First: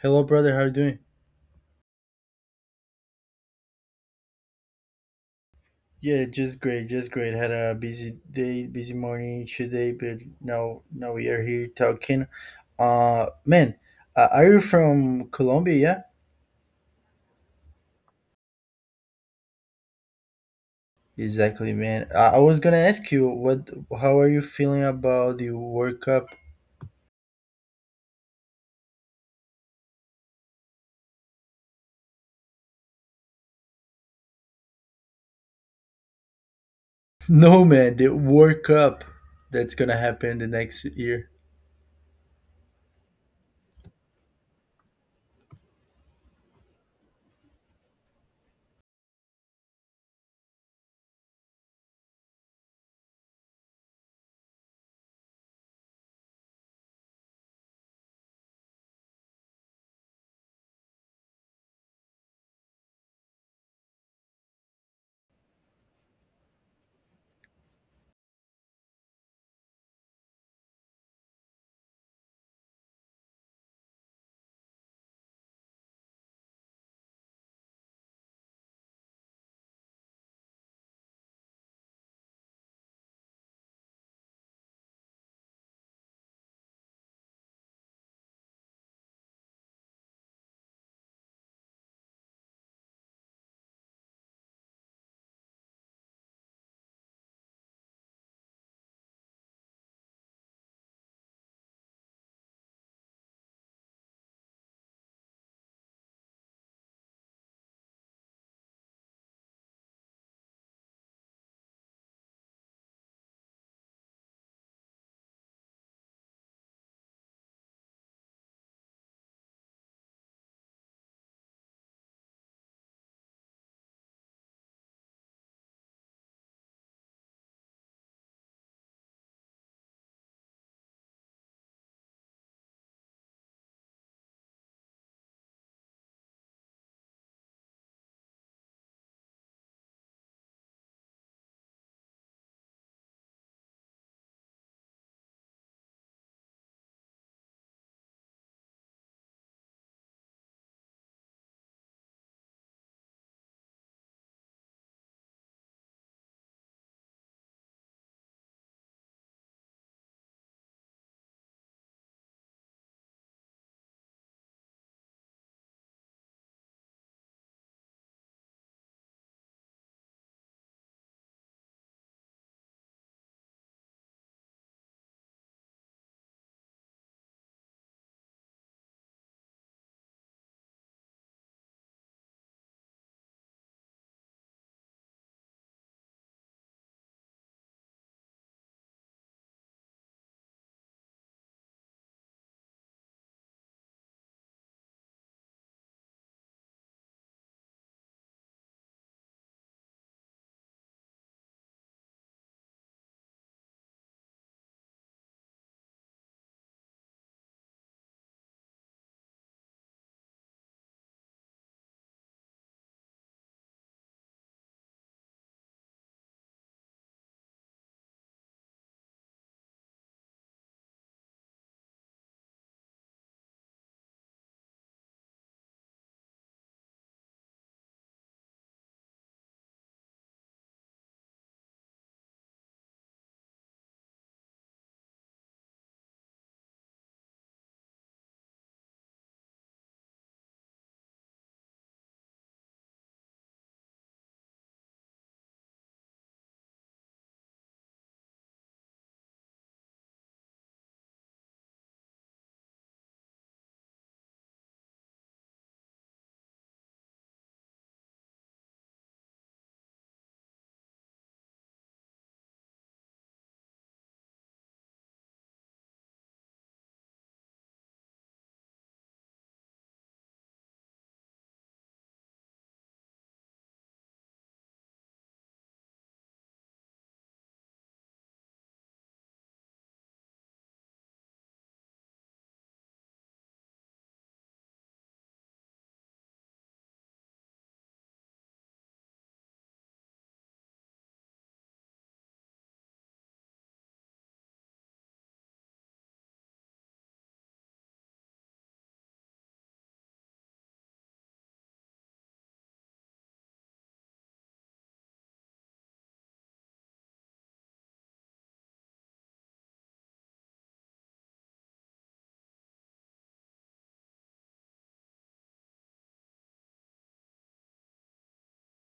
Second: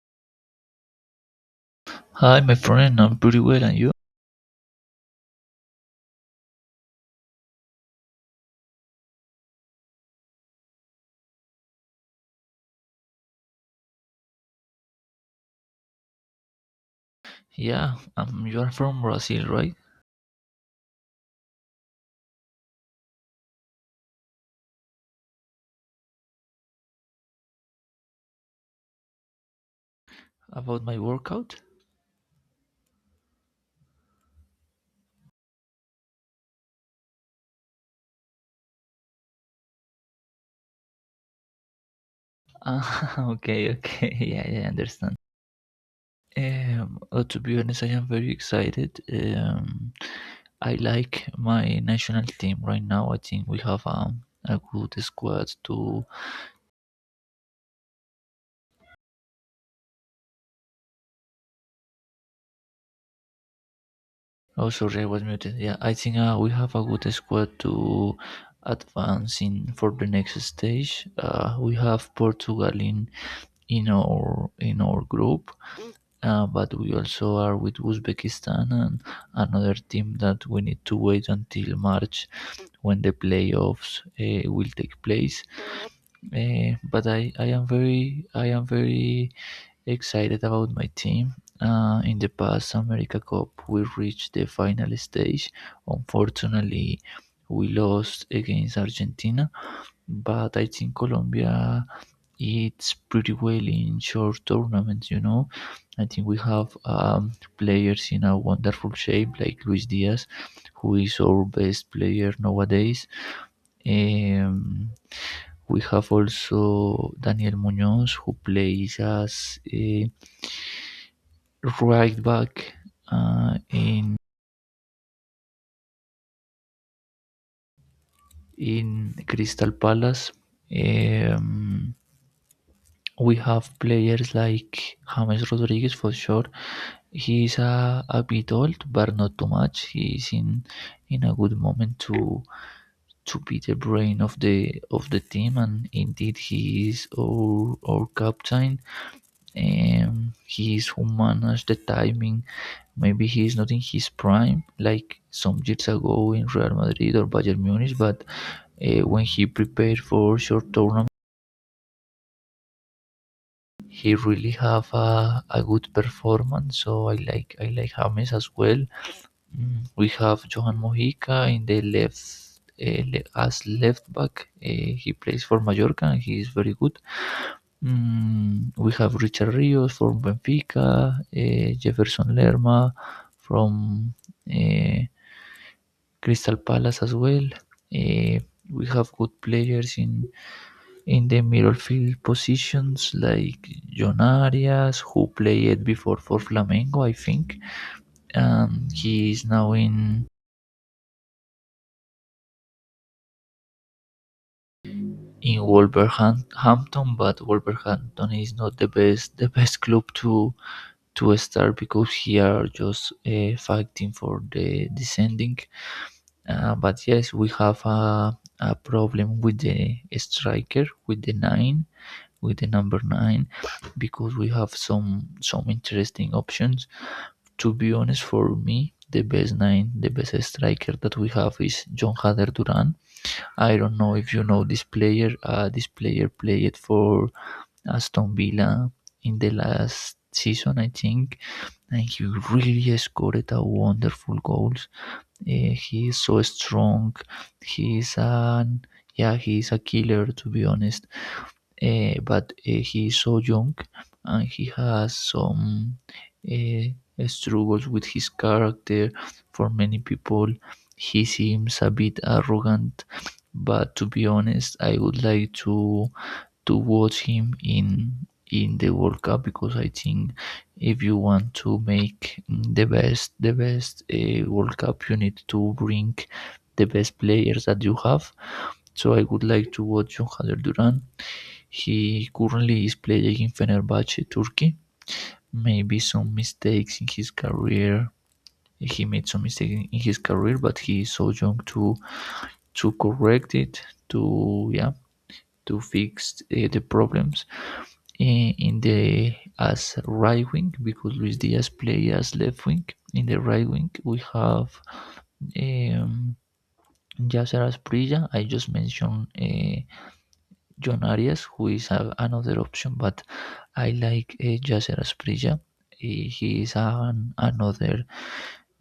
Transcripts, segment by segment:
Hello, brother. How are you doing? Hi, my friend. I'm pretty well, and you? Yeah, just great, just great. Had a busy day, busy morning today, but now we are here talking. Uh, man, are you from Colombia? Yeah, you are from Brazil, right? Yeah, exactly, man. I was gonna ask you how are you feeling about the World Cup? About my workout? No, man, the World Cup that's gonna happen the next year. Ah, okay. I understand. To be honest, I am very excited. I like my national team right now. I think we have a good squad to. Oh, sorry, I was muted. Yeah, I think we have a good squad to advance in for the next stage. We have Portugal in our group. But we also are with Uzbekistan and another team that we need to wait until March when the playoffs will take place. But I am very excited about my team. In the past America Cup, we reached the final stage. Unfortunately, we lost against Argentina, but I think Colombia it's pretty well in short tournaments, you know. I think we have players in a wonderful shape, like Luis Diaz, who is our best player nowadays. Um, we have also Daniel Munoz, who plays as a right back uh, in in Crystal Palace. Um, we have players like James Rodriguez for sure. He's a bit old, but not too much. He's In a good moment to be the brain of the team, and indeed he is our captain. He is who managed the timing. Maybe he is not in his prime like some years ago in Real Madrid or Bayern Munich, but when he prepared for short tournaments he really have a good performance. So I like James as well. Mm, we have Johan Mojica in the left as left back. He plays for Mallorca and he is very good. Mm, we have Richard Rios from Benfica, Jefferson Lerma from uh, Crystal Palace as well. Uh, we have good players in the midfield positions like John Arias, who played before for Flamengo, I think. And he is now in Wolverhampton, but Wolverhampton is not the best club to start because he are just fighting for the descending. But yes, we have a problem with the striker, with the nine, with the number nine, because we have some interesting options to be honest. For me, the best striker that we have is John Hader Duran. I don't know if you know this player. This player played for Aston Villa in the last season, I think, and he really scored a wonderful goals. He is so strong. He is an Yeah, he is a killer to be honest, but he is so young and he has some uh, struggles with his character. For many people, he seems a bit arrogant, but to be honest, I would like to watch him in the World Cup because I think if you want to make the best World Cup, you need to bring the best players that you have. So I would like to watch John Haller Duran. He currently is playing in Fenerbahce Turkey. Maybe some mistakes in his career. He made some mistakes in his career, but he is so young to correct it. To yeah, to fix the problems in the as right wing because Luis Diaz plays as left wing. In the right wing we have um, Yasser Asprilla. I just mentioned John Arias, who is another option, but I like Yasser Asprilla. He is another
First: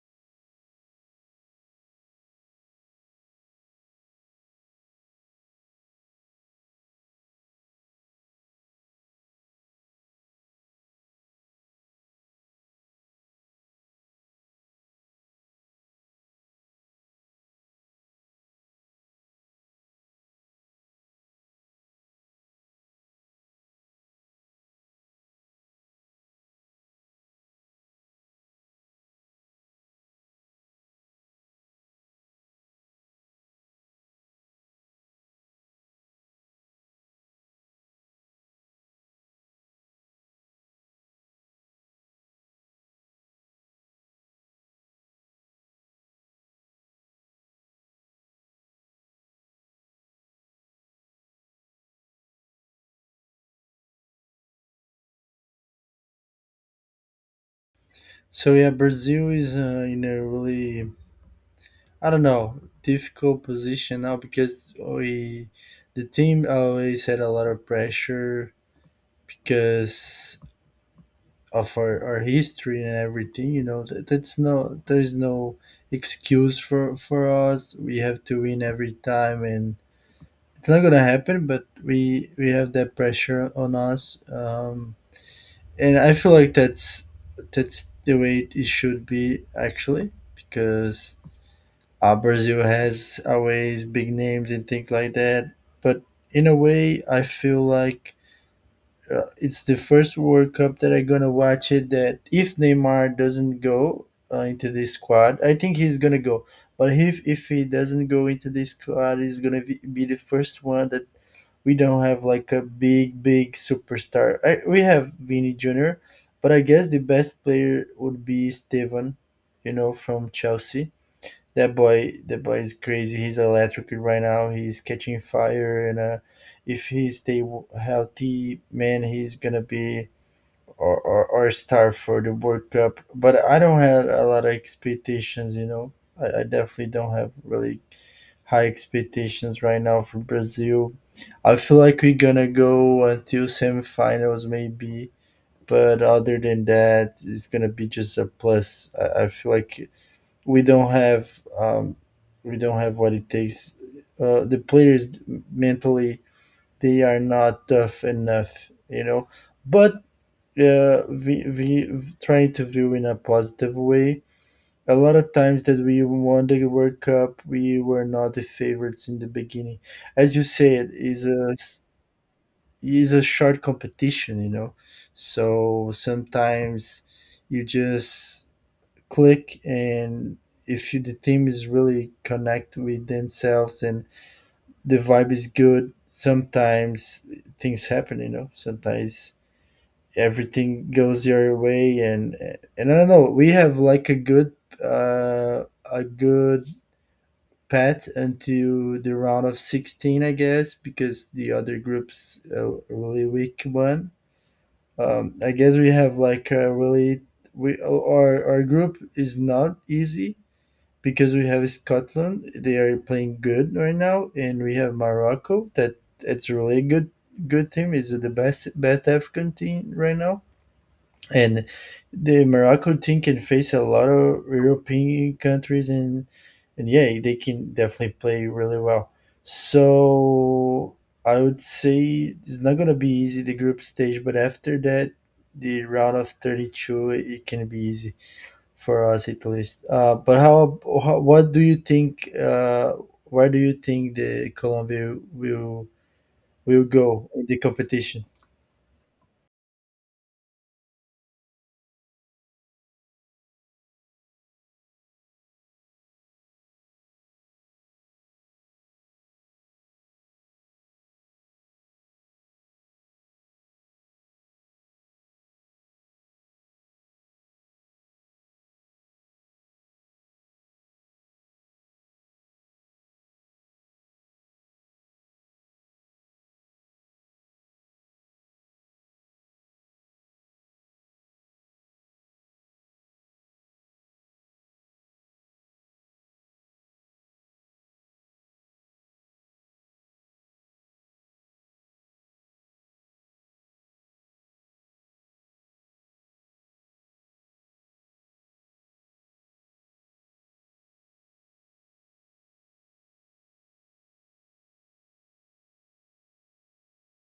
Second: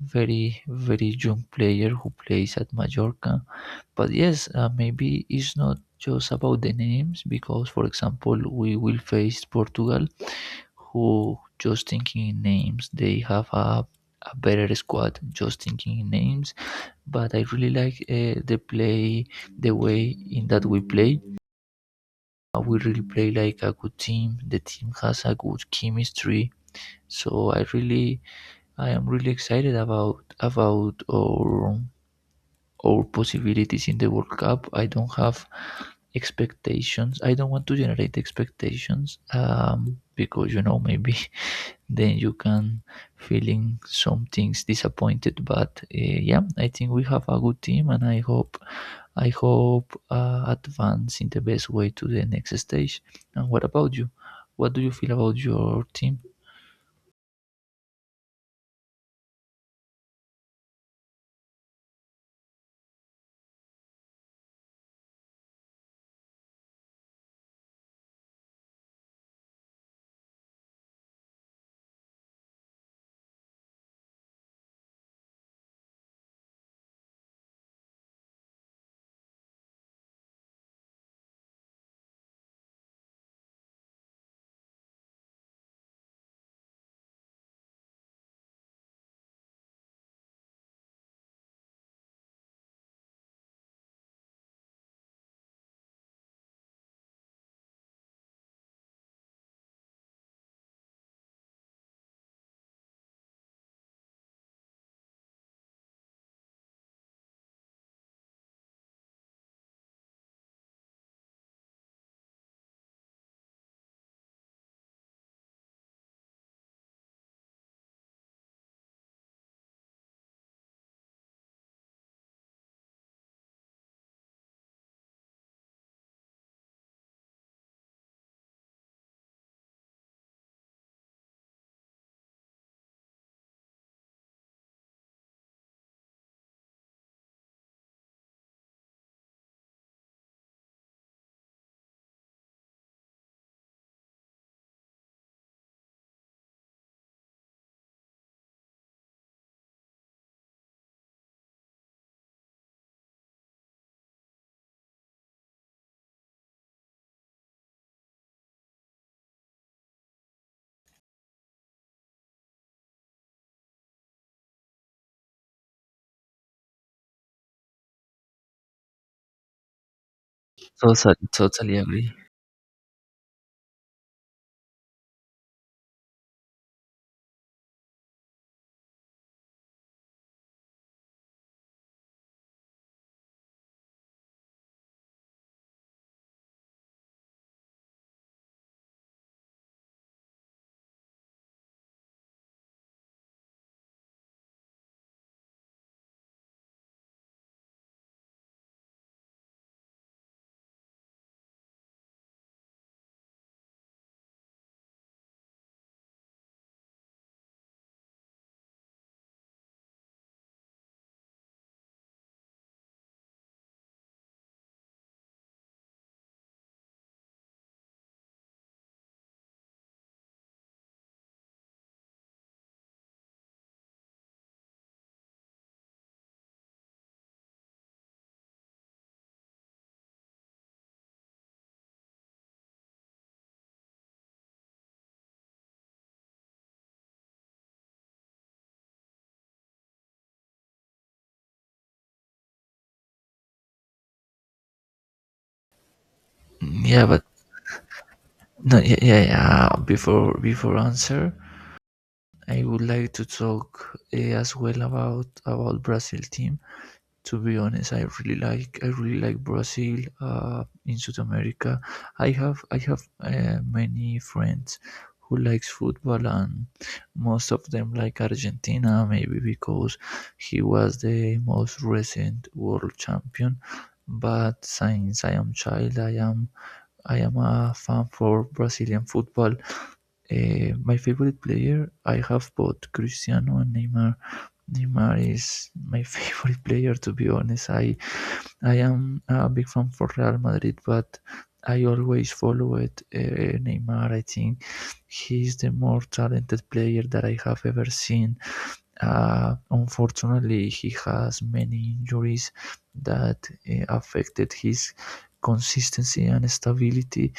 very young player who plays at Mallorca. But yes, maybe it's not just about the names because, for example, we will face Portugal, who just thinking in names, they have a better squad just thinking in names, but I really like the way in that we play, we really play like a good team. The team has a good chemistry, so I am really excited about our possibilities in the World Cup. I don't have expectations. I don't want to generate expectations, because you know maybe then you can feeling some things disappointed, but yeah, I think we have a good team and I hope, I hope advance in the best way to the next stage. And what about you? What do you feel about your team? So yeah, Brazil is in a really, I don't know, difficult position now because we the team always had a lot of pressure because of our history and everything, you know, that, that's no there's no excuse for us. We have to win every time and it's not gonna happen, but we have that pressure on us. And I feel like that's the way it should be actually because Brazil has always big names and things like that. But in a way, I feel like it's the first World Cup that I'm gonna watch it. That if Neymar doesn't go into this squad, I think he's gonna go. But if he doesn't go into this squad, he's gonna be the first one that we don't have like a big superstar. We have Vini Junior, but I guess the best player would be Steven, you know, from Chelsea. That that boy is crazy. He's electric right now. He's catching fire, and if he stay w- healthy, man, he's gonna be or star for the World Cup. But I don't have a lot of expectations, you know. I definitely don't have really high expectations right now for Brazil. I feel like we're gonna go until semifinals, maybe. But other than that, it's gonna be just a plus. I feel like we don't have what it takes. The players mentally, they are not tough enough, you know. But we trying to view in a positive way. A lot of times that we won the World Cup, we were not the favorites in the beginning. As you said, Totally, totally agree. is a short competition, you know. So sometimes you just click and if you, the team is really connect with themselves and the vibe is good sometimes things happen, you know. Sometimes everything goes your way, and I don't know, we have like uh a good path until the round of 16, I guess, because the other groups a really weak one. I guess we have like a really we our group is not easy because we have Scotland, they are playing good right now, and we have Morocco that it's really good team. Is the best African team right now, and the Morocco team can face a lot of European countries, and yeah, they can definitely play really well. So I would say it's not gonna be easy the group stage, but after that, the round of 32, it can be easy for us at least. But how? What do you think? Where do you think the Colombia will Yeah but go in the competition? No, yeah, before answer I would like to talk as well about Brazil team. To be honest, I really like Brazil in South America. I have many friends who likes football and most of them like Argentina maybe because he was the most recent world champion. But since I am child, I am a fan for Brazilian football. Eh, my favorite player, I have both Cristiano and Neymar. Neymar is my favorite player to be honest. I am a big fan for Real Madrid, but I always followed Neymar. I think he's the more talented player that I have ever seen. Unfortunately, he has many injuries that affected his consistency and stability.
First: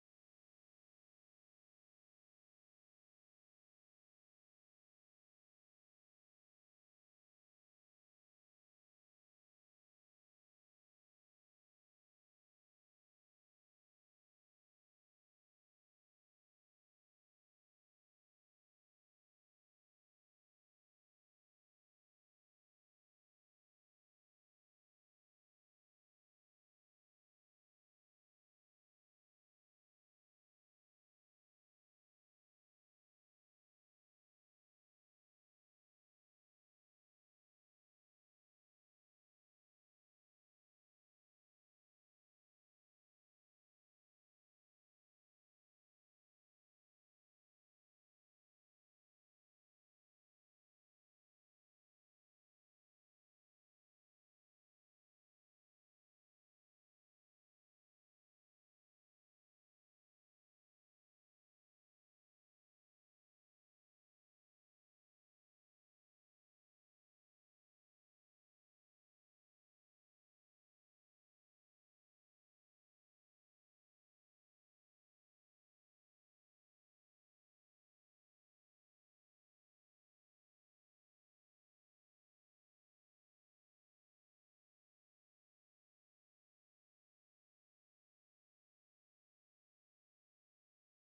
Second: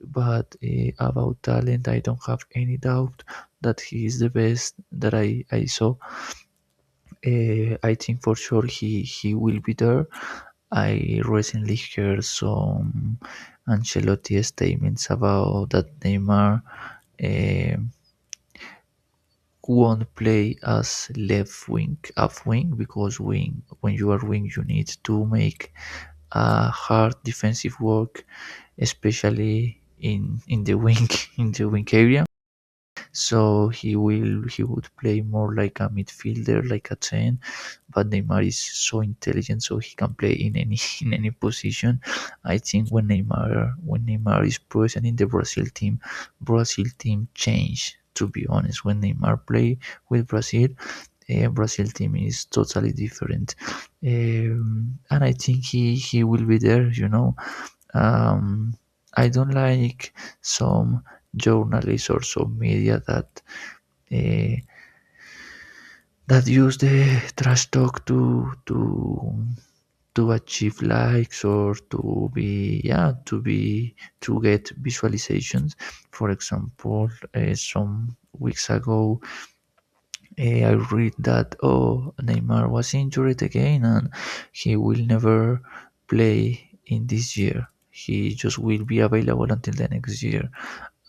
But about talent, I don't have any doubt that he is the best that I saw. I think for sure he will be there. I recently heard some Ancelotti statements about that Neymar um won't play as left wing, half wing, because wing when you are wing you need to make a hard defensive work, especially in the wing in the wing area, so he would play more like a midfielder, like a ten. But Neymar is so intelligent, so he can play in any in any position. I think when Neymar is present in the Brazil team change. To be honest, when Neymar play with Brazil, Brazil team is totally different, and I think he will be there. You know, um, I don't like some journalists or some media that uh, that use the trash talk to to achieve likes or to be, to be, to get visualizations. For example, some weeks ago, eh, I read that, oh, Neymar was injured again and he will never play in this year. He just will be available until the next year.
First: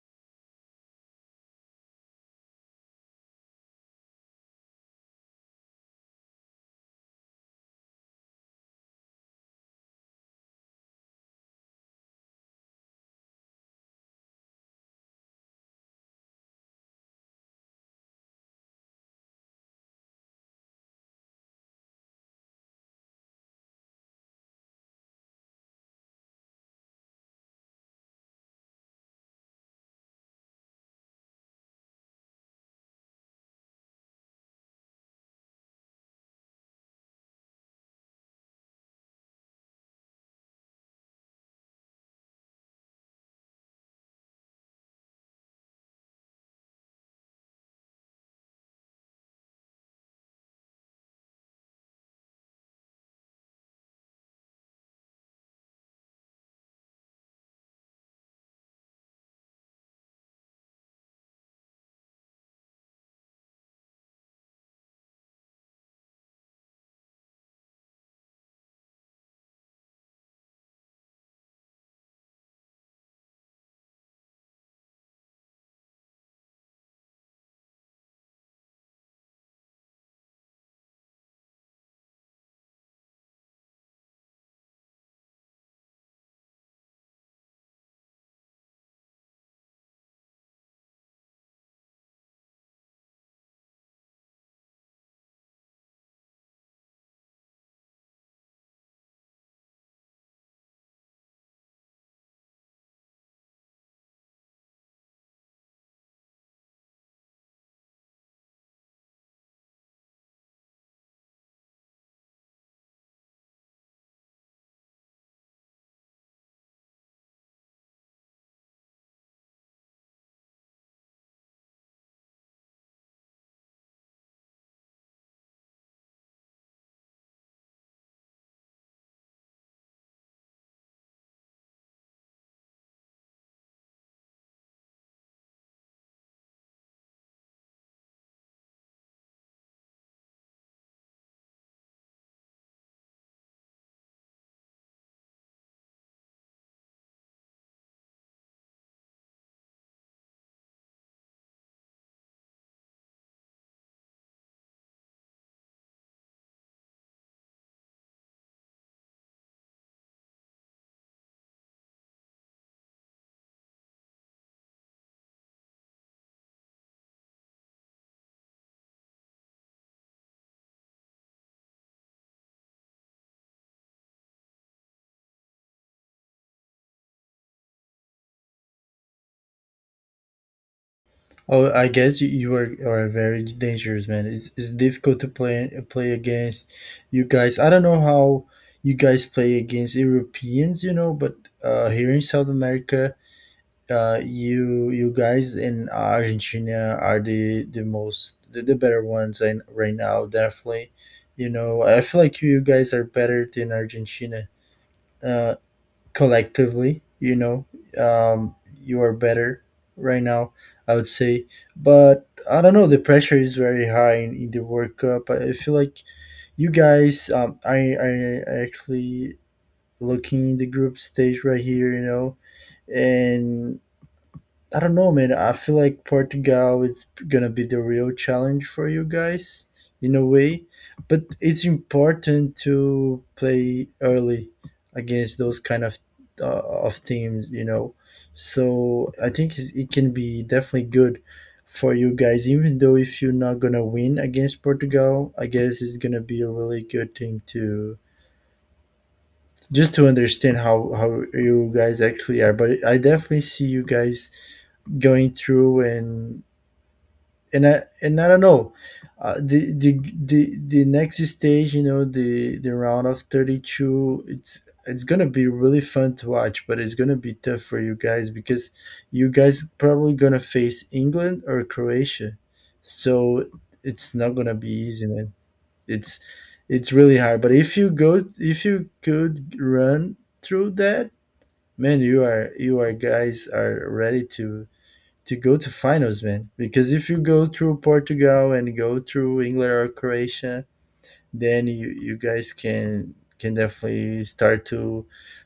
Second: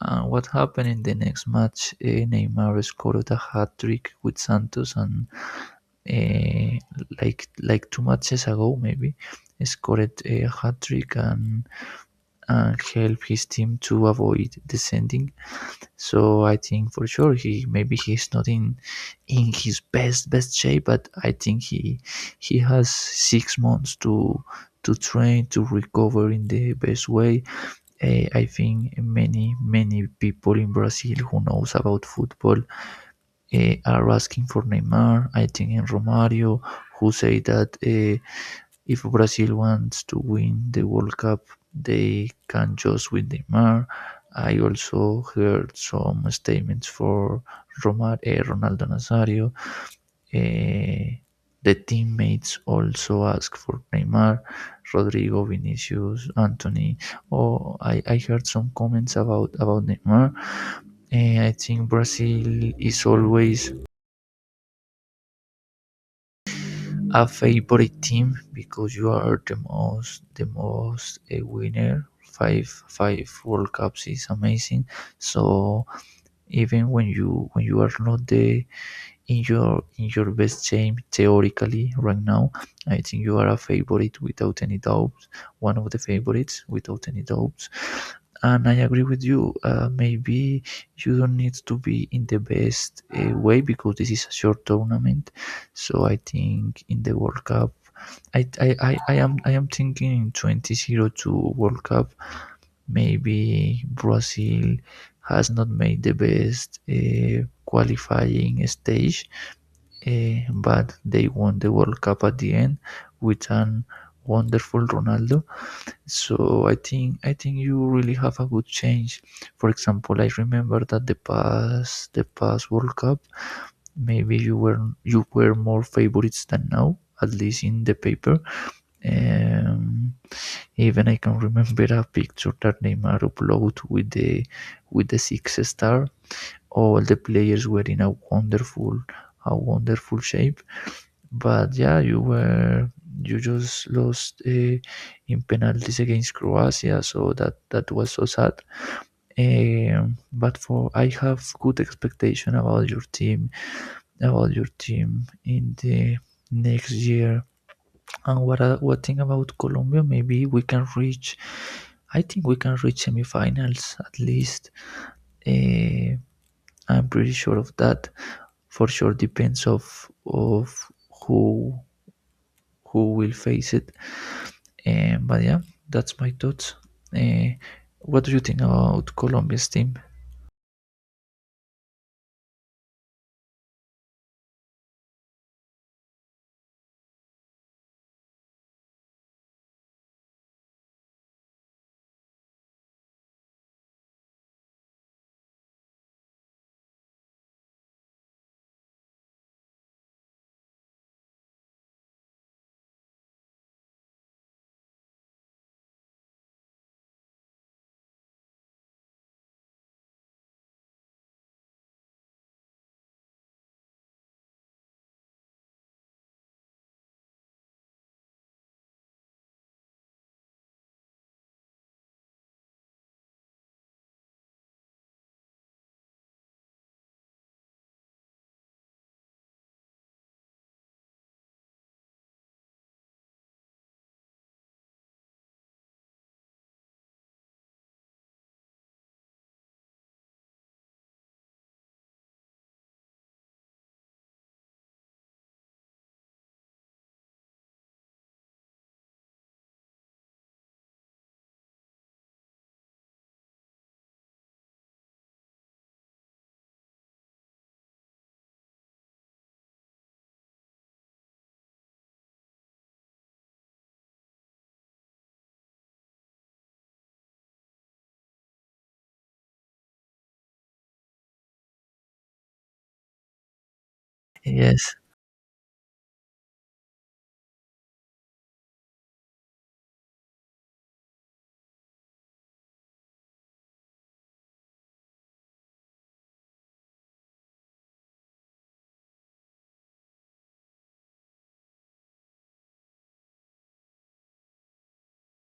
And what happened in the next match? Eh, Neymar scored a hat trick with Santos, and eh, like two matches ago, maybe, scored a hat trick and helped his team to avoid descending. So I think for sure he maybe he's not in in his best shape, but I think he has 6 months to train to recover in the best way. Uh, I think many people in Brazil who knows about football are asking for Neymar. I think in Romario who say that if Brazil wants to win the World Cup, they can just win Neymar. I also heard some statements for Romar, Ronaldo Nazario. Eh, the teammates also ask for Neymar, Rodrigo, Vinicius, Anthony. Oh, I heard some comments about Neymar. Eh, I think Brazil is always a favorite team because you are the most a winner. Five World Cups is amazing. So even when you are not the in your best shape theoretically right now, I think you are a favorite without any doubts, one of the favorites without any doubts. And I agree with you. Maybe you don't need to be in the best way because this is a short tournament. So I think in the World Cup, I am thinking in 2002 World Cup. Maybe Brazil has not made the best qualifying stage. Eh, but they won the World Cup at the end with an wonderful Ronaldo. So I think you really have a good change. For example, I remember that the past World Cup, maybe you were more favorites than now, at least in the paper. Um, even I can remember a picture that Neymar uploaded with the six star. All the players were in a wonderful shape, but yeah, you just lost in penalties against Croatia, so that was so sad. But for I have good expectation about your team in the next year. And what I- what thing about Colombia? Maybe we can reach. I think we can reach semifinals at least. Uh, I'm pretty sure of that. For sure, depends of who will face it. Eh, but yeah, that's my thoughts. Eh, what do you think about Colombia's team? Oh, I guess you are very dangerous, man. It's difficult to play against you guys. I don't know how you guys play against Europeans, you know, but here in South America, you, you guys in Argentina are the better ones. Right now, definitely, you know, I feel like you guys are better than Argentina, uh, collectively, you know. um, you are better right now, I would say. But I don't know, the pressure is very high in the World Cup. I feel like you guys, I actually looking in the group stage right here, you know. And I don't know, man. I feel like Portugal is gonna be the real challenge for you guys in a way, but it's important to play early against those kind of teams, you know. So I think it can be definitely good for you guys, even though if you're not gonna win against Portugal, I guess it's gonna be a really good thing to just to understand how you guys actually are. But I definitely see you guys going through and I don't know, the next stage, you know, the round of 32, it's gonna be really fun to watch, but it's gonna be tough for you guys because you guys probably gonna face England or Croatia, so it's not gonna be Yes. easy, man. It's it's really hard, but if you go, if you could run through that, man, you are guys are ready to go to finals, man. Because if you go through Portugal and go through England or Croatia, then you guys can definitely start to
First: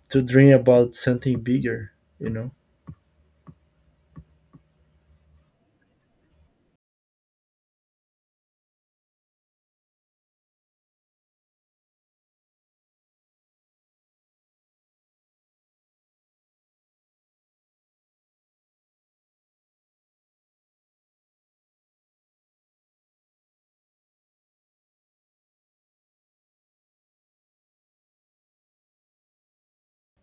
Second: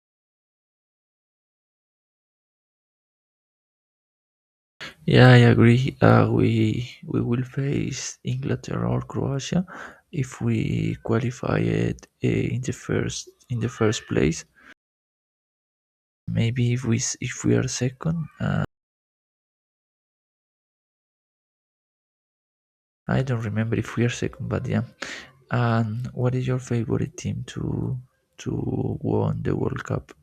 dream about something bigger. You know. Yeah, I agree. We will face Inglaterra or Croatia if we qualify it in the first place. Maybe if if we are second. I don't remember if we are second, but yeah. And what is your favorite team to won the World Cup?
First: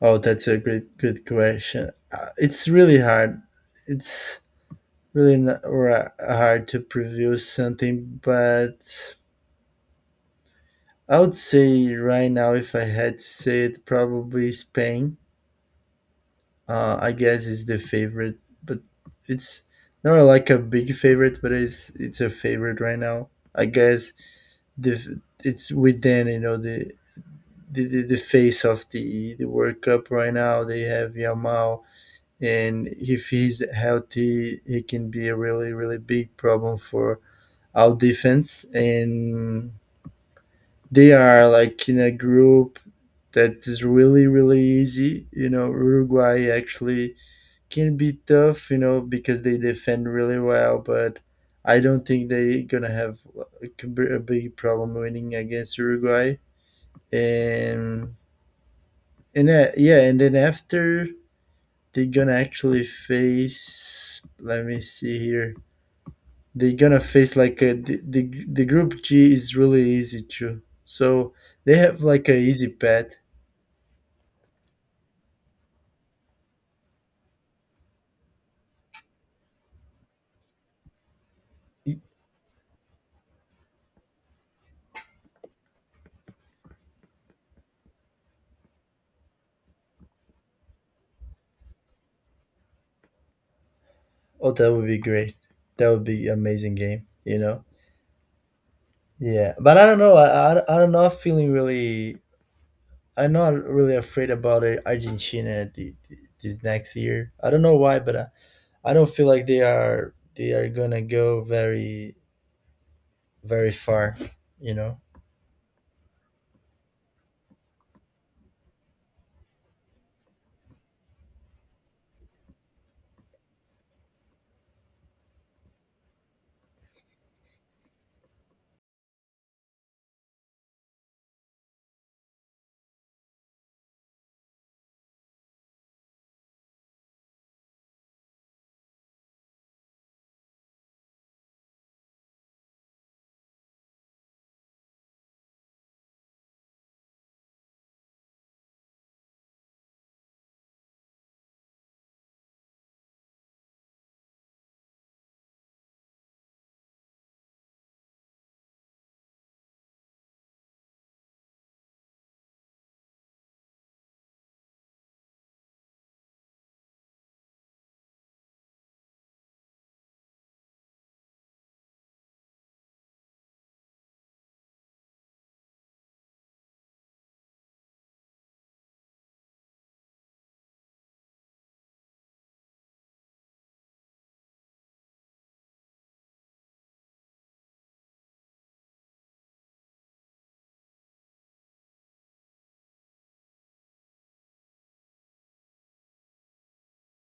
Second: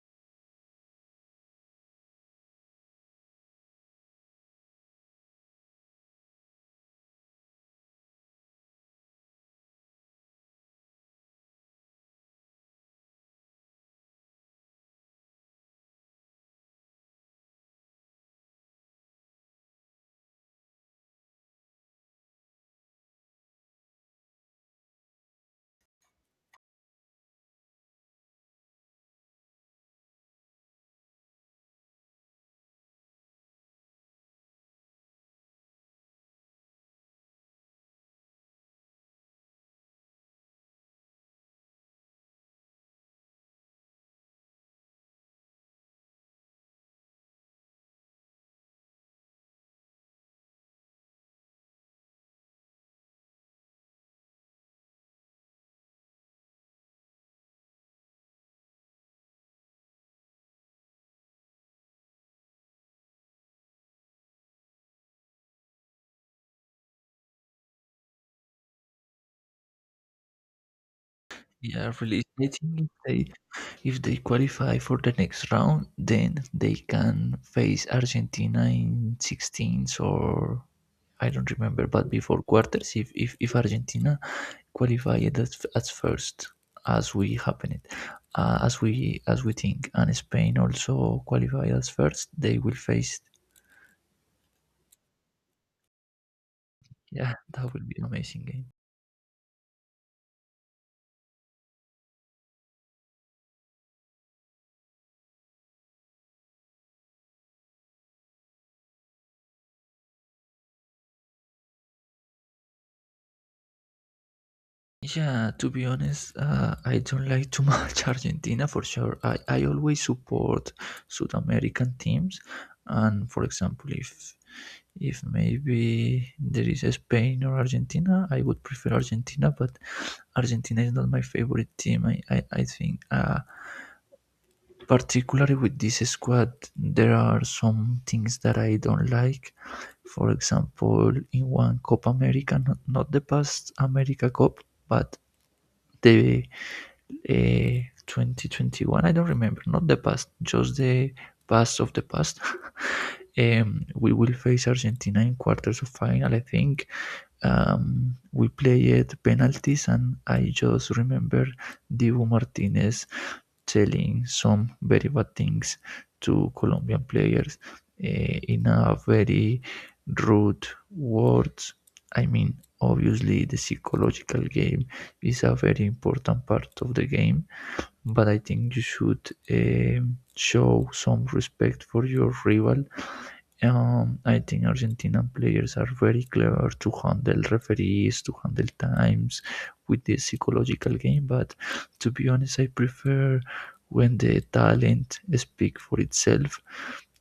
Oh, that's a great good question. It's really hard. It's really not ra- hard to preview something, but I would say right now, if I had to say it, probably Spain, I guess, is the favorite. But it's not like a big favorite, but it's a favorite right now. I guess the it's within, you know, the face of the World Cup right now. They have Yamal, and if he's healthy, he can be a really really big problem for our defense. And they are like in a group that is really really easy. You know, Uruguay actually can be tough, you know, because they defend really well, but I don't think they're gonna have a a big problem winning against Uruguay. And and yeah, and then after they're gonna actually face. Let me see here. They're gonna face like a, the group G is really easy too. So they Yeah, have really. like a I easy think path. If they qualify for the next round, then they can face Argentina in sixteens or I don't remember, but before quarters, if Argentina qualified as first, as we happen it, as we think, and Spain also qualify as first, they will face. Oh, that would be great. That would be amazing game. Yeah, You know. that will be an amazing game. Yeah, but I don't know. I am not feeling really. I'm not really afraid about it, Argentina, this next year. I don't know why, but I don't feel like they are gonna go very far. You know. Yeah, to be honest, I don't like too much Argentina for sure. I always support South American teams, and for example, if maybe there is a Spain or Argentina, I would prefer Argentina. But Argentina is not my favorite team. I think, particularly with this squad, there are some things that I don't like. For example, in one Copa America, not the past America Cup, but the uh, 2021, I don't remember, not the past, just the past of the past, we will face Argentina in quarters of final I think. We played penalties, and I just remember Dibu Martinez telling some very bad things to Colombian players, in a very rude words. I mean, obviously, the psychological game is a very important part of the game, but I think you should show some respect for your rival. I think Argentinian players are very clever to handle referees, to handle times with the psychological game. But to be honest, I prefer when the talent speak for itself.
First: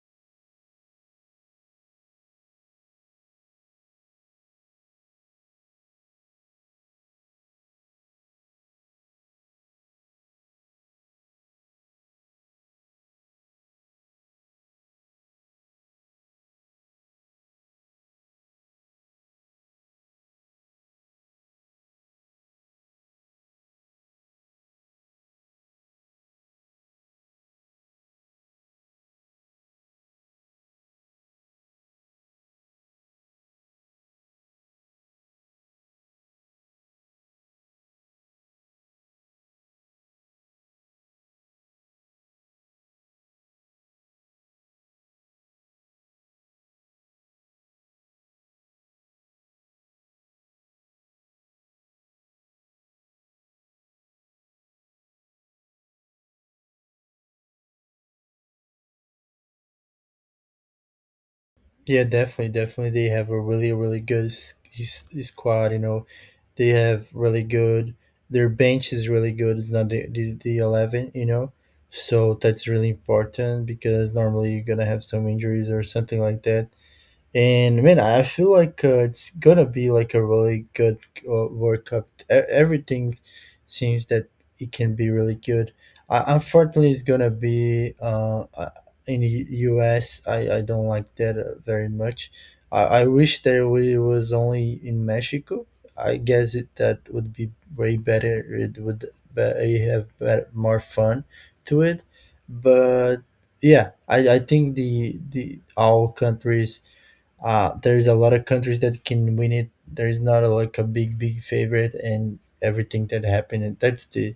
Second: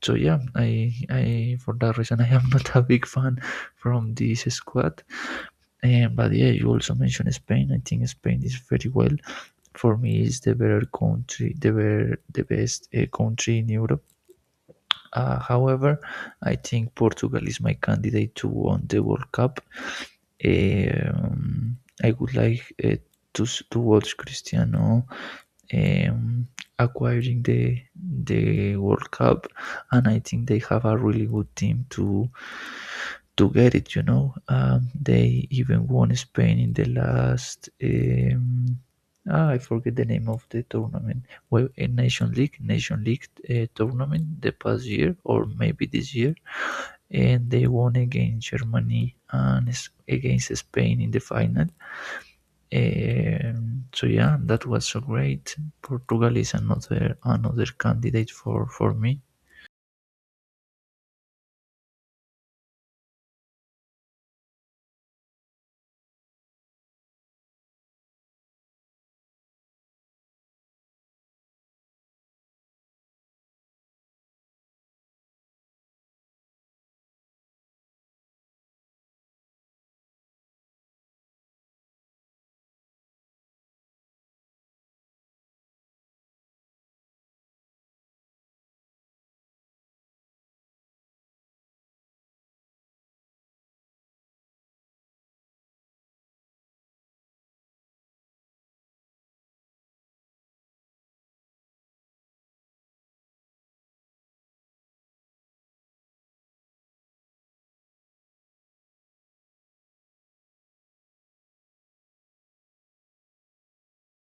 So yeah, I, for that reason, I am not a big fan from this squad. But yeah, you also mentioned Spain. I think Spain is very well. For me, it's the better country, the better, the best country in Europe. However, I think Portugal is my candidate to win the World Cup. Um, I would like to to watch Cristiano um, acquiring the World Cup, and I think they have a really good team to get it. You know, they even won Spain in the last. I forget the name of the tournament. Well, a Nation League tournament the past year or maybe this year, and they won against Germany and against Spain in the final. Eh, so yeah, that was so great. Portugal is another candidate for me. Yeah, definitely, definitely. They have a really really good squad. You know, they have really good. Their bench is really good. It's not the eleven. You know. So that's really important because normally you're gonna have some injuries or something like that. And man, I feel like it's gonna be like a really good World Cup. E- everything seems that it can be really good. I- unfortunately, it's gonna be in the U.S. I don't like that very much. I wish that we was only in Mexico. I guess it that would be way better. It would be, have better, more fun to it, but yeah, I think the all countries, there's a lot of countries that can win it. There is not a, like a big favorite, and everything that happened. And that's the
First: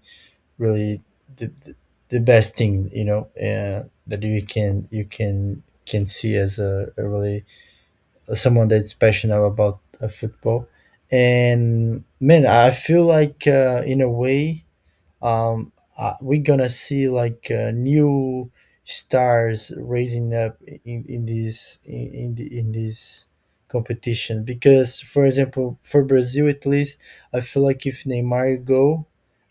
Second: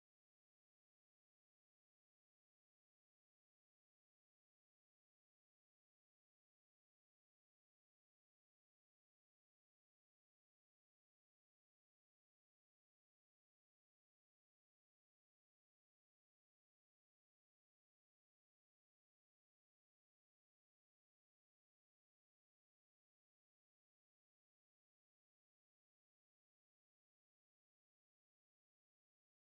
really the, the, the best thing, you know, that you can see as a really someone that's passionate about football. And man, I feel like in a way, um, we're gonna see like new stars raising up in this in, the, in this competition. Because for example for Brazil at least, I feel like if Neymar go,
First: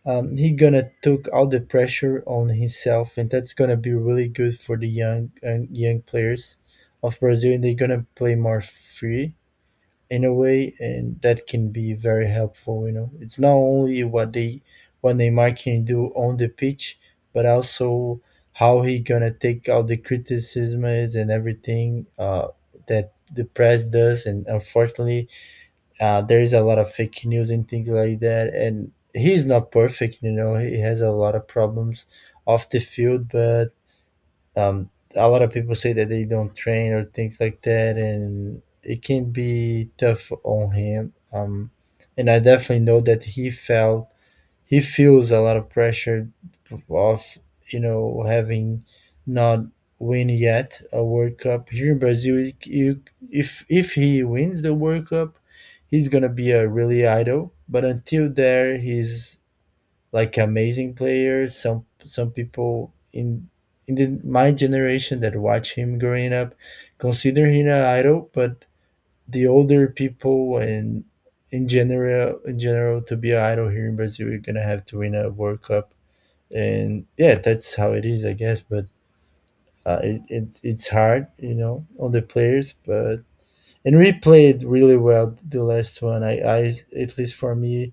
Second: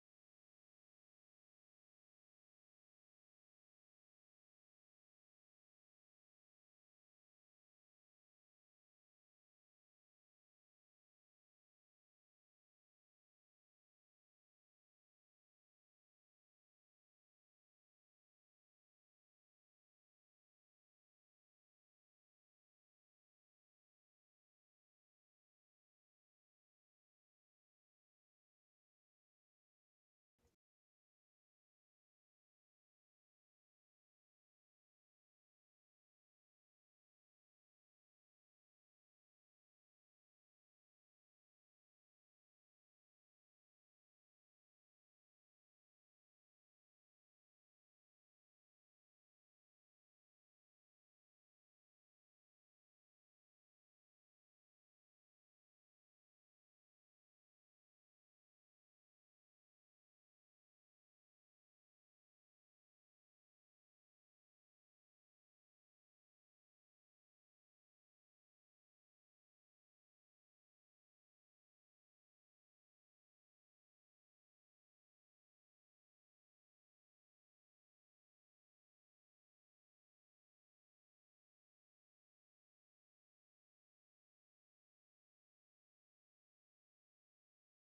he gonna took all the pressure on himself, and that's gonna be really good for the young young players of Brazil, and they're gonna play more free in a way, and that can be very helpful. You know, it's not only what Neymar can do on the pitch, but also how he gonna take out the criticisms and everything that the press does. And unfortunately, there is a lot of fake news and things like that. And he's not perfect. You know, he has a lot of problems off the field, but um, a lot of people say that they don't train or things like that, and it can be tough on him. And I definitely know that he feels a lot of pressure of, you know, having not win yet a World Cup here in Brazil. If he wins the World Cup, he's gonna be a really idol. But until there, he's like amazing players. Some people in my generation that watch him growing up consider him an idol, but the older people and in general, to be an idol here in Brazil, you're gonna have to win a World Cup, and yeah, that's how it is, I guess. But it's hard, you know, on the players, but and we played really well the last one. I At least for me,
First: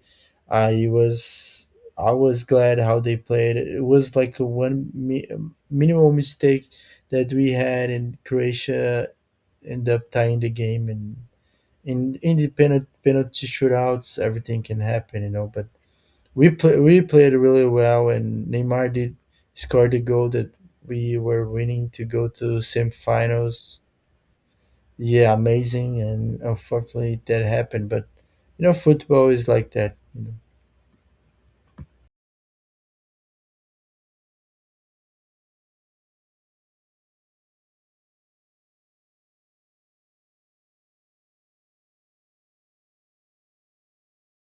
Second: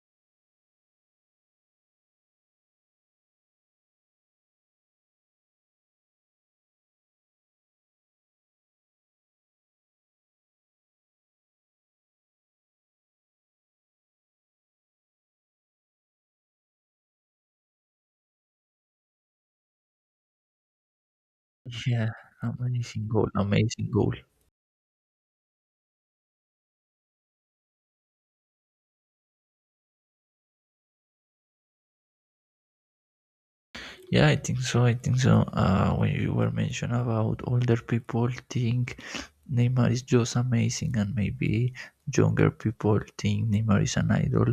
I was I was glad how they played. It was like a minimal mistake that we had, and Croatia ended up tying the game. And in independent penalty shootouts, everything can happen, you know. But we played really well, and Neymar did score the goal that we were winning to Yeah, go to semifinals. amazing goal. Yeah, amazing, and unfortunately that happened. But you know, football is like that. You know. Yeah, I think so. I think so. When you were mentioned about older people think Neymar is just amazing, and maybe younger people think Neymar is an idol.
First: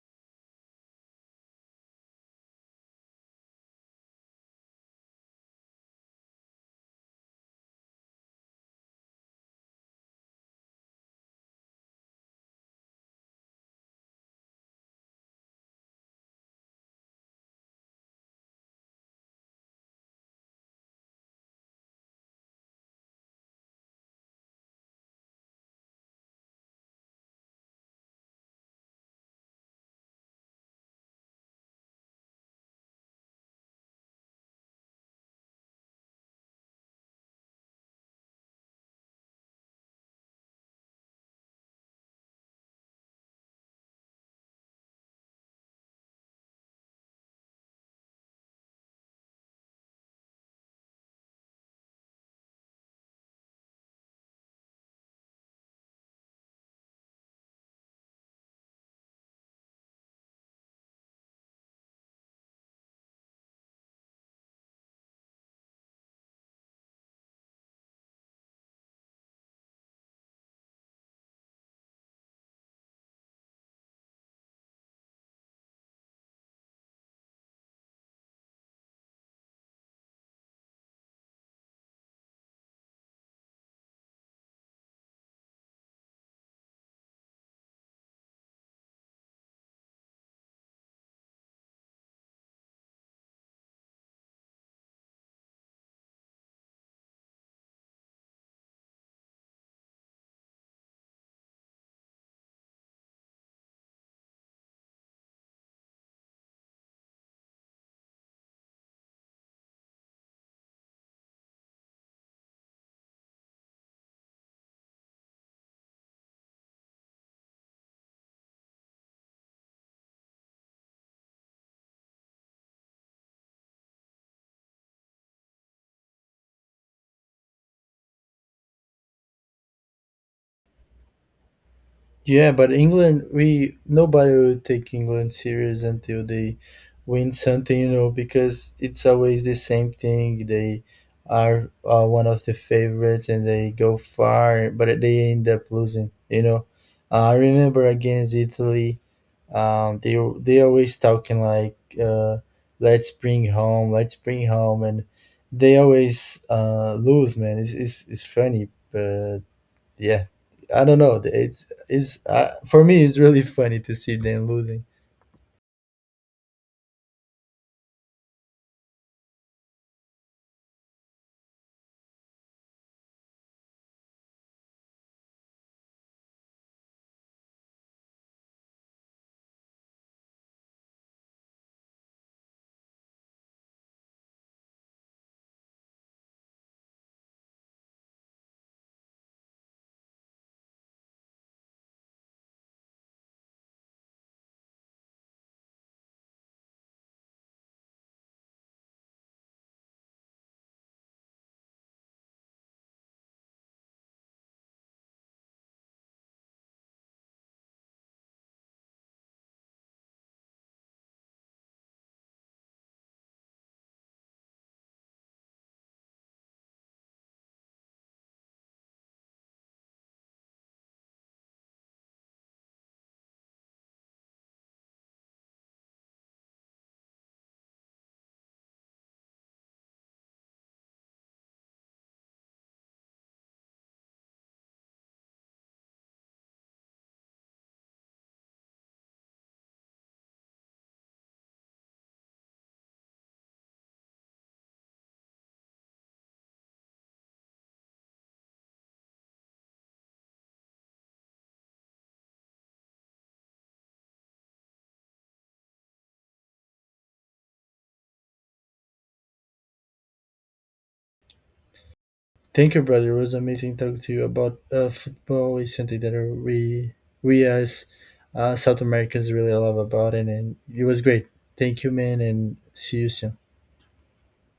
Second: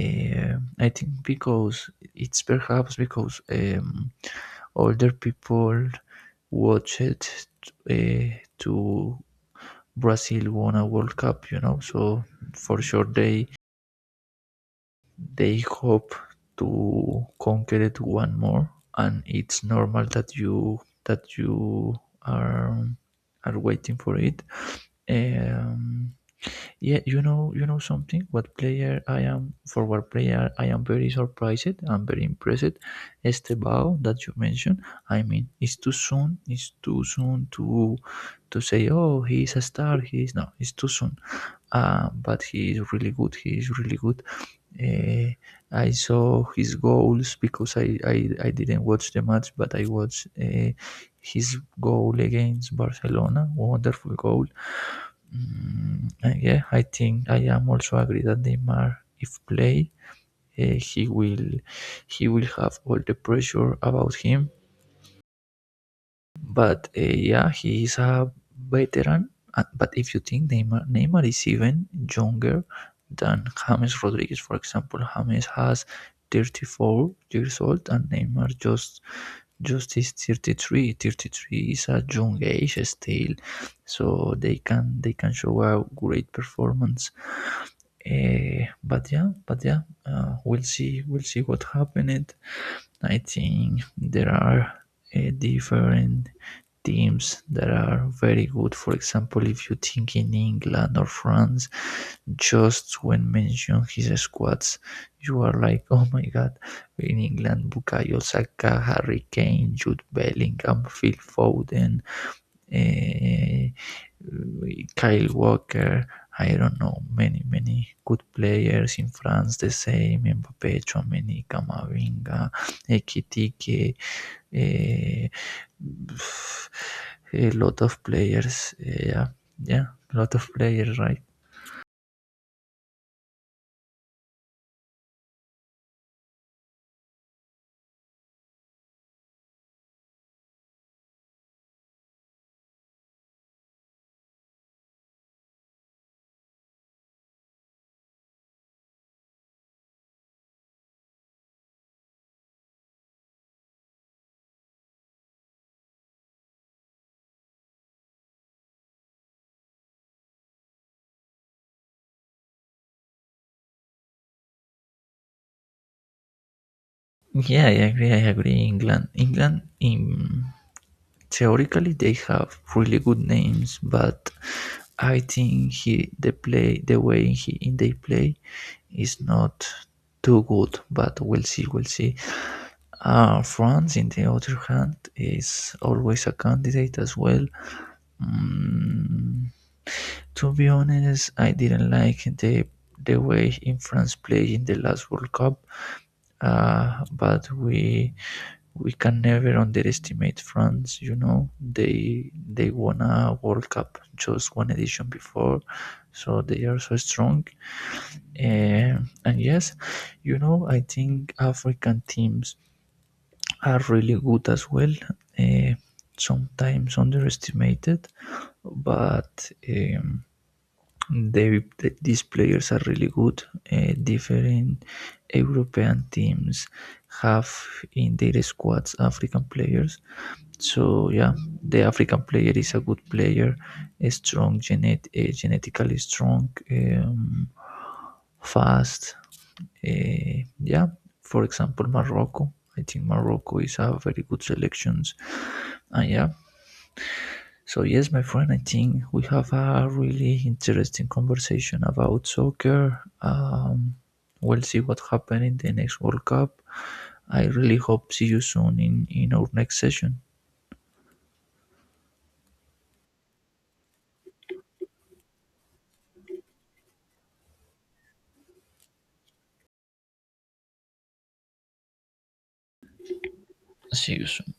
Eh, I think because it's perhaps because older people watch it to Brazil won a World Cup, you know, so for sure they hope to conquer it one more, and it's normal that you are are waiting for it. Um, yeah, you know, something. What player I am forward player I am very surprised. I'm very impressed. Estebao that you mentioned. I mean, it's too soon. It's too soon to say, oh, he's a star. He's no. It's too soon, but he is really good. He is really good. Uh, I saw his goals because I didn't watch the match, but I watched his goal against Barcelona. Wonderful goal. Mm, and yeah, I think I am also agree that Neymar, if play, he will have all the pressure about him. But yeah, he is a veteran. But if you think Neymar is even younger than James Rodriguez, for example. James has 34 years old and Neymar just is 33. 33 is a young age still, so they can show a great performance. But yeah, we'll see what happened. I think there are different teams that are very good. For example, if you think in England or France, just when mention his squads, you are like, oh my god, in England, Bukayo Saka, Harry Kane, Jude Bellingham, Phil Foden, eh, Kyle Walker, I don't know, many good players. In France, the same, Mbappe, Chouameni, Camavinga, Ekitike, eh, a lot of players, yeah, a lot of players, right? Yeah, but England, we, nobody will take England serious until they win something, you know, because it's always the same thing. They are one of the favorites and they go far, but they end up losing. You know, I remember against Italy, they always talking like uh, let's bring home let's bring home. And they always lose, man. It's funny, but yeah, I don't know, it's for me, it's really funny to see them losing. Yeah, I agree, England in theoretically they have really good names, but I think he the play the way he in they play is not too good. But we'll see. France, in the other hand, is always a candidate as well. Mm, to be honest, I didn't like the way in France played in the last World Cup, but we can never underestimate France. You know, they won a World Cup just one edition before, so they are so strong. Eh, and yes, you know, I think African teams are really good as well. Eh, Sometimes underestimated, but they, these players are really good. Different European teams have in their squads African players, so yeah, the African player is a good player, a strong genetically strong, fast. Yeah, for example, Morocco. I think Morocco is a very good selections, and yeah. So yes, my friend, I think we have a really interesting conversation about soccer. We'll see what happens in the next World Cup. I really hope see you soon in our next session. Thank you, brother. It was amazing talking to you about, football is something that we we as South Americans really love about it, and it was great. Thank you, man, and see you soon. See you soon.